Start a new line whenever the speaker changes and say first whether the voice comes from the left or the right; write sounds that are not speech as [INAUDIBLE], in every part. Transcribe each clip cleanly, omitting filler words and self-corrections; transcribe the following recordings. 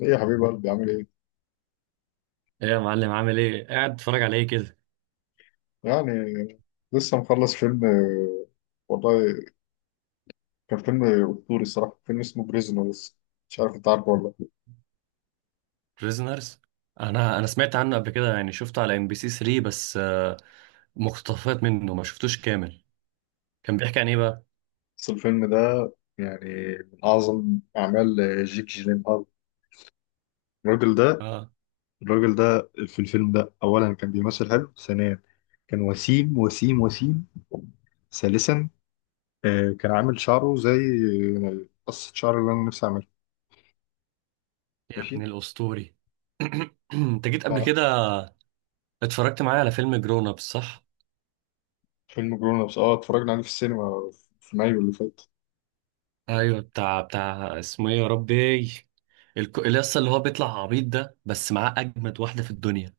left: ايه يا حبيب قلبي عامل ايه؟
right: ايه يا معلم، عامل ايه؟ قاعد اتفرج على ايه كده؟
left: يعني لسه مخلص فيلم والله كان فيلم اسطوري الصراحه، فيلم اسمه بريزنرز. مش عارف انت عارفه ولا لا.
right: بريزنرز. انا سمعت عنه قبل كده، يعني شفته على ام بي سي 3 بس مقتطفات منه ما شفتوش كامل. كان بيحكي عن ايه بقى؟
left: بس الفيلم ده يعني من اعظم اعمال جيك جيلينهال. الراجل ده
right: اه،
left: الراجل ده في الفيلم ده، اولا كان بيمثل حلو، ثانيا كان وسيم وسيم وسيم، ثالثا كان عامل شعره زي قصة شعر اللي انا نفسي اعملها.
right: يا ابن
left: ماشي.
right: الاسطوري. [CLEARS THROAT] انت جيت قبل
left: ف-
right: كده اتفرجت معايا على فيلم جرون اب، صح؟
left: فيلم جرون ابس، اه اتفرجنا عليه في السينما في مايو اللي فات.
right: ايوه، بتاع اسمه ايه يا ربي؟ اليس اللي هو بيطلع عبيط ده بس معاه اجمد واحده في الدنيا.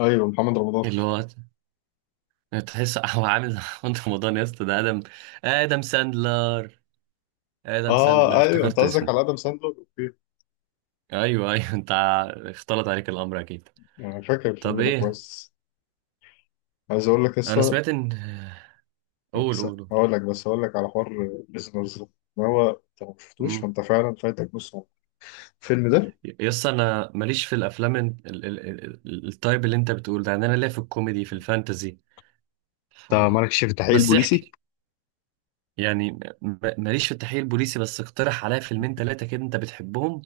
left: ايوه، محمد رمضان.
right: اللي هو، تحس هو عامل [LAUGHS] محمد رمضان يا اسطى. ده ادم. ادم ساندلر. ادم ساندلر،
left: اه ايوه، انت
right: افتكرت
left: قصدك
right: اسمه.
left: على ادم ساندلر. اوكي،
right: ايوه، ايوه، انت اختلط عليك الامر اكيد.
left: انا فاكر
right: طب
left: الفيلم ده
right: ايه؟
left: كويس. عايز اقول لك
right: انا
left: لسه.
right: سمعت ان، قول،
left: بس-
right: قول، قول.
left: هقول لك بس هقول لك على حوار. بريزنرز ده، إن هو انت لو ما شفتوش
right: مم.
left: فانت فعلا فايتك نص عمرك، الفيلم ده.
right: يس، انا ماليش في الافلام التايب اللي انت بتقول ده. يعني انا ليا في الكوميدي، في الفانتزي. ف
left: انت مالكش في التحقيق
right: بس
left: البوليسي.
right: احكي. يعني ماليش في التحقيق البوليسي، بس اقترح عليا فيلمين ثلاثه كده انت بتحبهم.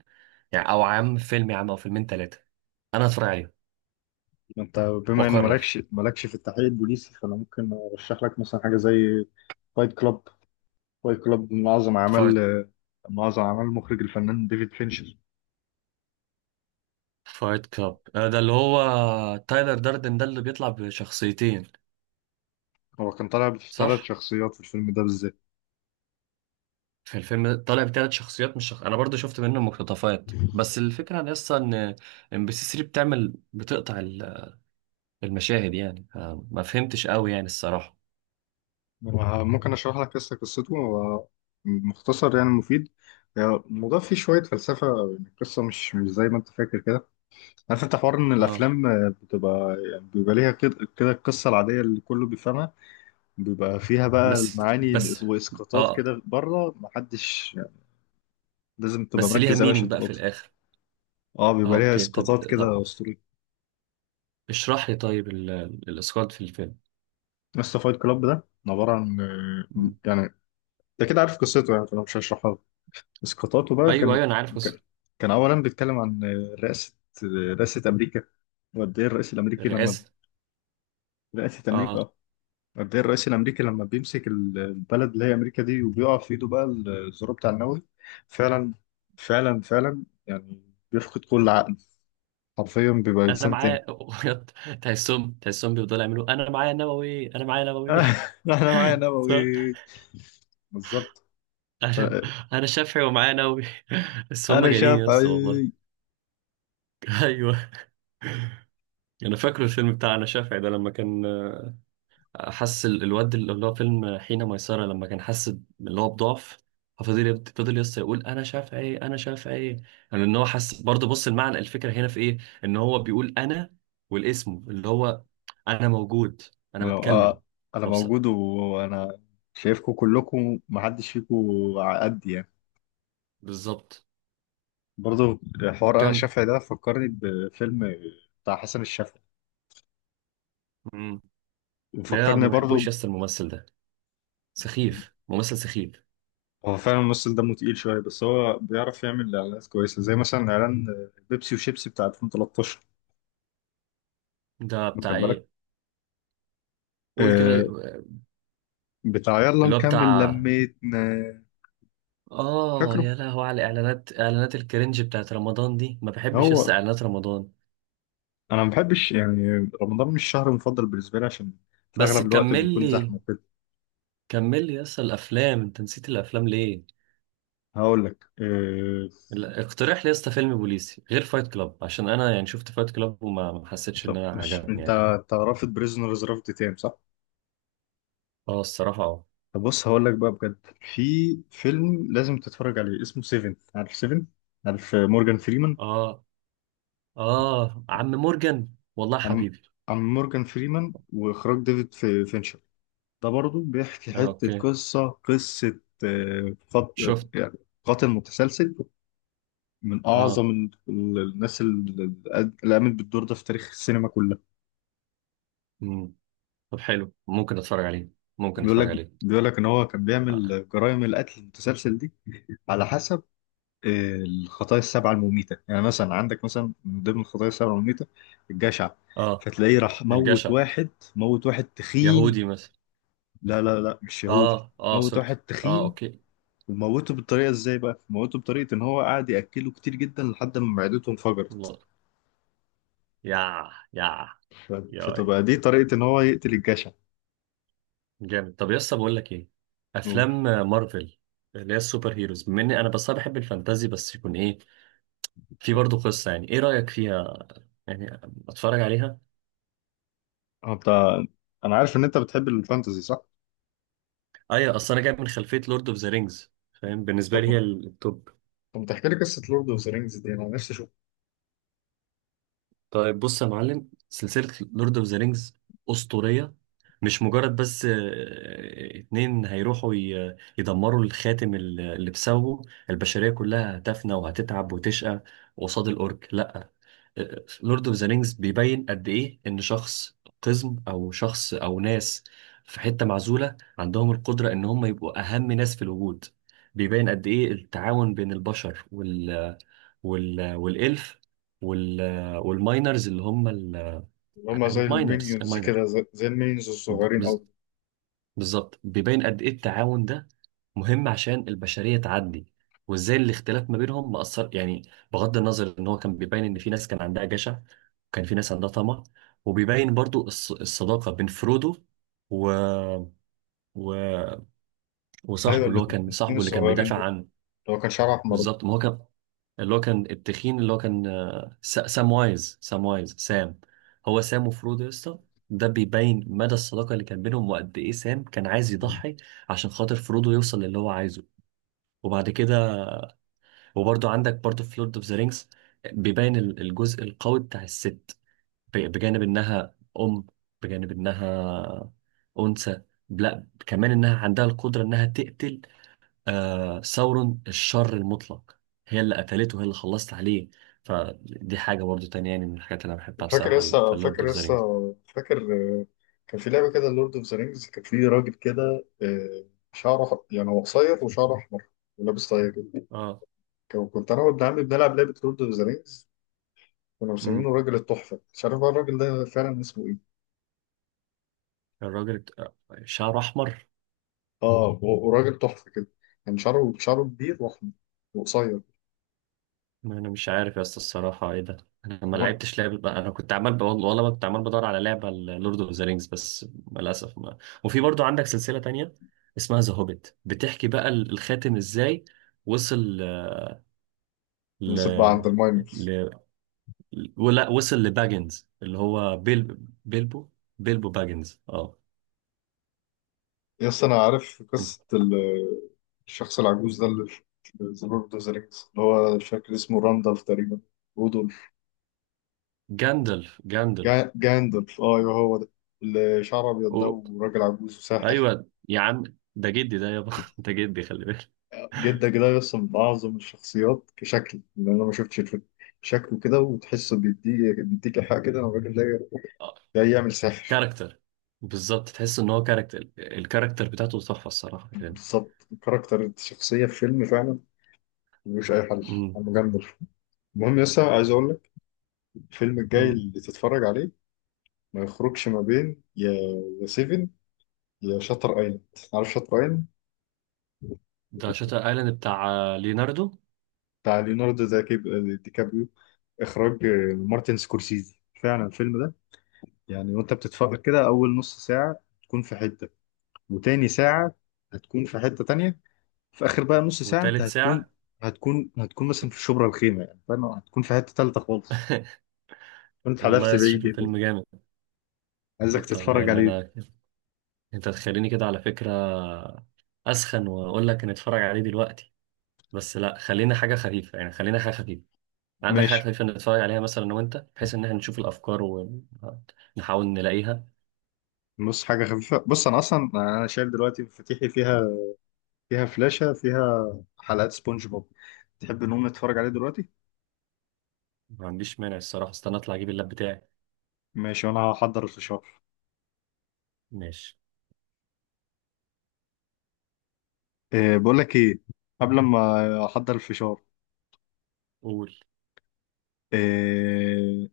right: يعني او عم فيلم يا عم، او فيلمين ثلاثه. انا هتفرج عليهم
left: انت بما ان
right: واقرر.
left: مالكش في التحقيق البوليسي، فانا ممكن ارشح لك مثلا حاجه زي فايت كلاب. فايت كلاب من اعظم اعمال
right: فايت
left: من اعظم اعمال المخرج الفنان ديفيد فينشر.
right: فايت كلاب ده اللي هو تايلر داردن ده اللي بيطلع بشخصيتين،
left: هو كان طالع بثلاث
right: صح؟
left: شخصيات في الفيلم ده بالذات.
right: في الفيلم ده طالع بثلاث شخصيات مش شخص... انا برضو شفت منه مقتطفات، بس الفكره ان اصلا ان ام بي سي 3 بتعمل بتقطع المشاهد يعني. ما فهمتش قوي يعني الصراحه.
left: ممكن اشرح لك قصته هو، مختصر يعني مفيد. يعني الموضوع فيه شويه فلسفه، يعني القصه مش زي ما انت فاكر كده. عارف انت حوار ان
right: اه.
left: الافلام بتبقى يعني بيبقى ليها كده كده القصه العاديه اللي كله بيفهمها، بيبقى فيها بقى
right: بس
left: المعاني
right: بس.
left: واسقاطات
right: اه.
left: كده بره، محدش يعني لازم تبقى
right: بس ليها
left: مركز قوي عشان
right: مينينج بقى في
left: تلقطها.
right: الاخر؟
left: اه،
right: اه،
left: بيبقى ليها
right: اوكي، طب
left: اسقاطات
right: طب.
left: كده اسطوريه.
right: اشرح لي طيب الاسقاط في الفيلم.
left: بس فايت كلاب ده عباره عن،
right: مم.
left: يعني انت كده عارف قصته، يعني فانا مش هشرحها. اسقاطاته بقى
right: ايوه، ايوه، انا عارف قصة
left: كان كان اولا بيتكلم عن رئاسه رئاسه امريكا. وقد ايه الرئيس الامريكي لما
right: الرئاسه.
left: رئاسه امريكا،
right: اه،
left: قد ايه الرئيس الامريكي لما بيمسك البلد اللي هي امريكا دي، وبيقع في ايده بقى الزرار بتاع النووي. فعلا، فعلا فعلا يعني بيفقد كل عقل، حرفيا بيبقى
right: انا
left: انسان
right: معاه.
left: تاني.
right: [LAUGHS] تحسهم بيفضلوا يعملوا: انا معايا نووي، انا معايا نووي.
left: [LAUGHS] انا معايا
right: [LAUGHS]
left: نووي. بالظبط.
right: [LAUGHS]
left: ف-
right: انا، انا شافعي ومعايا نووي. [LAUGHS] بس هم
left: انا
right: جانين يا اسطى،
left: شافعي.
right: والله. [LAUGHS] ايوه. انا فاكره الفيلم بتاع انا شافعي ده، لما كان حس الواد، اللي هو فيلم حين ميسرة، لما كان حس اللي هو بضعف. فضل يس يقول: انا شافعي، انا شافعي. يعني ان هو حس برضه. بص، المعنى، الفكره هنا في ايه؟ ان هو بيقول انا، والاسم اللي هو انا موجود، انا
left: ولو
right: بتكلم.
left: انا
right: طب صح.
left: موجود وانا شايفكم كلكم، محدش فيكم على قدي يعني.
right: بالظبط.
left: برضو حوار انا
right: كم؟
left: الشافعي ده فكرني بفيلم بتاع حسن الشافعي،
right: مم. لا،
left: وفكرني
right: ما
left: برضو
right: بحبوش يس. الممثل ده سخيف، ممثل سخيف.
left: هو فعلا الممثل دمه تقيل شويه، بس هو بيعرف يعمل اعلانات كويسه، زي مثلا اعلان بيبسي وشيبسي بتاع 2013.
right: ده
left: واخد
right: بتاع
left: بالك؟
right: ايه؟ قول كده.
left: آه، بتاع يلا
right: اللي هو
left: نكمل
right: بتاع،
left: لميتنا.
right: اه
left: فاكره؟
right: يا لهو على اعلانات، اعلانات الكرنج بتاعت رمضان دي. ما بحبش لسه
left: هو
right: اعلانات رمضان.
left: انا ما بحبش يعني رمضان، مش الشهر المفضل بالنسبه لي، عشان في
right: بس
left: اغلب الوقت
right: كمل
left: بيكون
right: لي،
left: زحمه كده.
right: كمل لي لسه الافلام، انت نسيت الافلام ليه؟
left: هقول لك
right: لا، اقترح لي لسه فيلم بوليسي غير فايت كلاب، عشان انا يعني شفت فايت كلاب وما ما حسيتش ان
left: طب
right: انا
left: مش
right: عجبني
left: انت
right: يعني.
left: انت رافض بريزنرز رفض تام، صح؟
right: اه، الصراحة، اه.
left: طب بص، هقول لك بقى بجد، في فيلم لازم تتفرج عليه اسمه سيفن. عارف سيفن؟ عارف مورجان فريمان؟
right: اه، اه عم مورجان، والله
left: عن
right: حبيبي.
left: عن مورجان فريمان واخراج ديفيد فينشر. ده برضو بيحكي
right: اه،
left: حتة
right: اوكي.
left: قصة،
right: شفت.
left: يعني قاتل متسلسل. من
right: اه.
left: أعظم الناس اللي قامت بالدور ده في تاريخ السينما كلها.
right: مم. طب حلو، ممكن اتفرج عليه، ممكن
left: بيقول
right: اتفرج
left: لك
right: عليه.
left: بيقول لك إن هو كان
right: اه،
left: بيعمل جرائم القتل المتسلسل دي على حسب الخطايا السبعة المميتة. يعني مثلا عندك، مثلا من ضمن الخطايا السبعة المميتة الجشع،
right: آه.
left: فتلاقيه راح موت
right: الجشع.
left: واحد. موت واحد
right: يهودي
left: تخين.
right: مثلا؟
left: لا لا لا، مش يهودي.
right: اه، اه،
left: موت
right: سوري.
left: واحد
right: اه،
left: تخين،
right: اوكي.
left: وموته بالطريقة ازاي بقى؟ موته بطريقة ان هو قعد يأكله كتير جدا لحد ما معدته انفجرت.
right: الله. يا يا
left: ف-
right: يا
left: فتبقى دي طريقة ان هو يقتل الجشع.
right: جامد. طب يا اسطى بقول لك ايه؟
left: أوه.
right: افلام مارفل، اللي هي السوبر هيروز. بما اني انا بس أنا بحب الفانتازي، بس يكون ايه؟ في برضه قصه. يعني ايه رايك فيها؟ يعني اتفرج عليها؟
left: انت انا عارف ان انت بتحب الفانتزي، صح؟
right: ايوه، اصل انا جاي من خلفيه لورد اوف ذا رينجز، فاهم. بالنسبه
left: طب،
right: لي هي التوب.
left: طب، ما تحكي لي قصة لورد اوف ذا رينجز دي، انا نفسي اشوف.
right: طيب بص يا معلم، سلسلة لورد اوف ذا رينجز أسطورية. مش مجرد بس اتنين هيروحوا يدمروا الخاتم اللي بسببه البشرية كلها هتفنى، وهتتعب، وتشقى قصاد الأورك، لأ. لورد اوف ذا رينجز بيبين قد إيه إن شخص قزم، أو شخص، أو ناس في حتة معزولة عندهم القدرة إن هم يبقوا أهم ناس في الوجود. بيبين قد إيه التعاون بين البشر والإلف وال والماينرز اللي هم
left: اللي هم زي
right: الماينرز
left: المينيونز
right: الماينر
left: كده، زي المينيونز الصغيرين.
right: بز- بالظبط، بيبين قد إيه التعاون ده مهم عشان البشرية تعدي، وإزاي الاختلاف ما بينهم مأثر يعني. بغض النظر، إن هو كان بيبين إن في ناس كان عندها جشع، وكان في ناس عندها طمع. وبيبين برضو الصداقة بين فرودو و... و...
left: ايوه،
right: وصاحبه، اللي هو كان
left: الاثنين
right: صاحبه اللي كان
left: الصغيرين
right: بيدافع
left: دول،
right: عنه.
left: اللي هو كان شعره احمر ده.
right: بالظبط، ما هو كان اللي هو كان التخين، اللي هو كان سام وايز، سام وايز، سام. هو سام وفرودو يا اسطى. ده بيبين مدى الصداقة اللي كان بينهم، وقد ايه سام كان عايز يضحي عشان خاطر فرودو يوصل للي هو عايزه. وبعد كده، وبرضه عندك برضه في لورد اوف ذا رينجز بيبين الجزء القوي بتاع الست، بجانب انها ام، بجانب انها انثى. لا، كمان انها عندها القدرة انها تقتل ثورن الشر المطلق. هي اللي قتلته، هي اللي خلصت عليه. فدي حاجة برضو تانية يعني، من الحاجات اللي أنا بحبها
left: فاكر
right: بصراحة في
left: لسه
right: لورد أوف
left: فاكر
right: ذا
left: لسه
right: رينجز.
left: فاكر آه، كان في لعبه كده لورد اوف ذا رينجز، كان في راجل كده شعره يعني هو قصير وشعره احمر، ولابس طاقيه كده.
right: اه.
left: كنت انا وابن عمي بنلعب لعبه لورد اوف ذا رينجز، كنا مسمينه
right: امم
left: راجل التحفه، مش عارف بقى الراجل ده فعلا اسمه ايه.
right: الراجل شعره أحمر.
left: اه، وراجل تحفه كده، كان شعره كبير واحمر وقصير.
right: ما أنا مش عارف يا اسطى الصراحة إيه ده. أنا ما لعبتش لعبة، أنا كنت عمال والله كنت عمال بدور على لعبة لورد أوف ذا رينجز، بس للأسف ما... وفي برضو عندك سلسلة تانية اسمها ذا هوبيت، بتحكي بقى الخاتم إزاي وصل ل...
left: بس بقى عند الماين،
right: ل... ولا وصل لباجنز اللي هو بيل، بيلبو، بيلبو باجنز، اه.
left: يس انا عارف قصه الشخص العجوز ده اللي في ذا لورد اوف ذا رينجز، اللي هو مش فاكر اسمه، راندالف تقريبا، رودولف،
right: جاندلف
left: جاندلف. اه ايوه، هو ده، اللي شعره ابيض ده،
right: و...
left: وراجل عجوز وساحر
right: ايوه يا عم، ده جدي ده يابا. [LAUGHS] ده جدي، خلي بالك.
left: جدا كده. يس، من اعظم الشخصيات كشكل، لان انا ما شفتش الفيلم، شكله كده وتحسه بيديك ايحاء كده ان الراجل ده
right: آه،
left: جاي يعمل ساحر.
right: كاركتر. بالظبط، تحس ان هو كاركتر. الكاركتر بتاعته تحفه الصراحه يعني.
left: بالظبط، كاركتر الشخصية في فيلم فعلا ملوش أي حل،
right: امم.
left: عم جندلف. المهم يس، عايز أقول لك، الفيلم الجاي
right: أمم.
left: اللي تتفرج عليه ما يخرجش ما بين يا سيفن، يا شاتر ايلاند. عارف شاتر ايلاند؟
right: ده شاتر ايلاند بتاع ليوناردو.
left: بتاع ليوناردو دا كيب- آه، دي كابريو، اخراج مارتن سكورسيزي. فعلا الفيلم ده، يعني وانت بتتفرج كده، اول نص ساعه تكون في حته، وتاني ساعه هتكون في حته تانية، في اخر بقى نص ساعه انت
right: وتالت
left: هتكون،
right: ساعه؟
left: مثلا في شبرا الخيمه، يعني فاهم، هتكون في حته تالته خالص.
right: [LAUGHS]
left: كنت
right: والله
left: حدفت
right: يا اسطى
left: بعيد
right: شكله
left: يعني.
right: فيلم جامد.
left: عايزك
right: طب
left: تتفرج
right: يعني
left: عليه.
right: انا، انت تخليني كده على فكره اسخن واقول لك نتفرج عليه دلوقتي. بس لا، خلينا حاجة خفيفة يعني، خلينا حاجة خفيفة. عندك حاجة
left: ماشي،
right: خفيفة نتفرج عليها مثلا أنا وأنت، بحيث إن إحنا نشوف الأفكار ونحاول نلاقيها.
left: بص حاجه خفيفه. بص انا اصلا شايل دلوقتي مفاتيحي، فيها فلاشه فيها حلقات سبونج بوب. تحب نقوم نتفرج عليه دلوقتي؟
right: ما عنديش مانع الصراحة، استنى أطلع أجيب اللاب بتاعي.
left: ماشي، وانا هحضر الفشار.
right: ماشي.
left: إيه، بقول لك ايه؟ قبل ما احضر الفشار،
right: قول،
left: إيه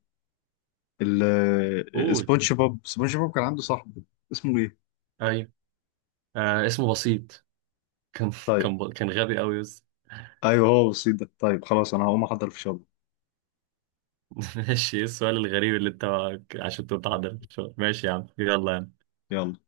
left: ال-
right: قول.
left: سبونج بوب كان عنده صاحب، اسمه ايه؟
right: أيوة، آه اسمه بسيط. كان،
left: طيب،
right: كان كان غبي أوي يس.
left: ايوه هو بسيط ده، طيب خلاص انا هقوم احضر الفشار.
right: [LAUGHS] ماشي، إيه السؤال الغريب اللي أنت عشان تتعضل؟ ماشي يا عم، يلا.
left: يلا.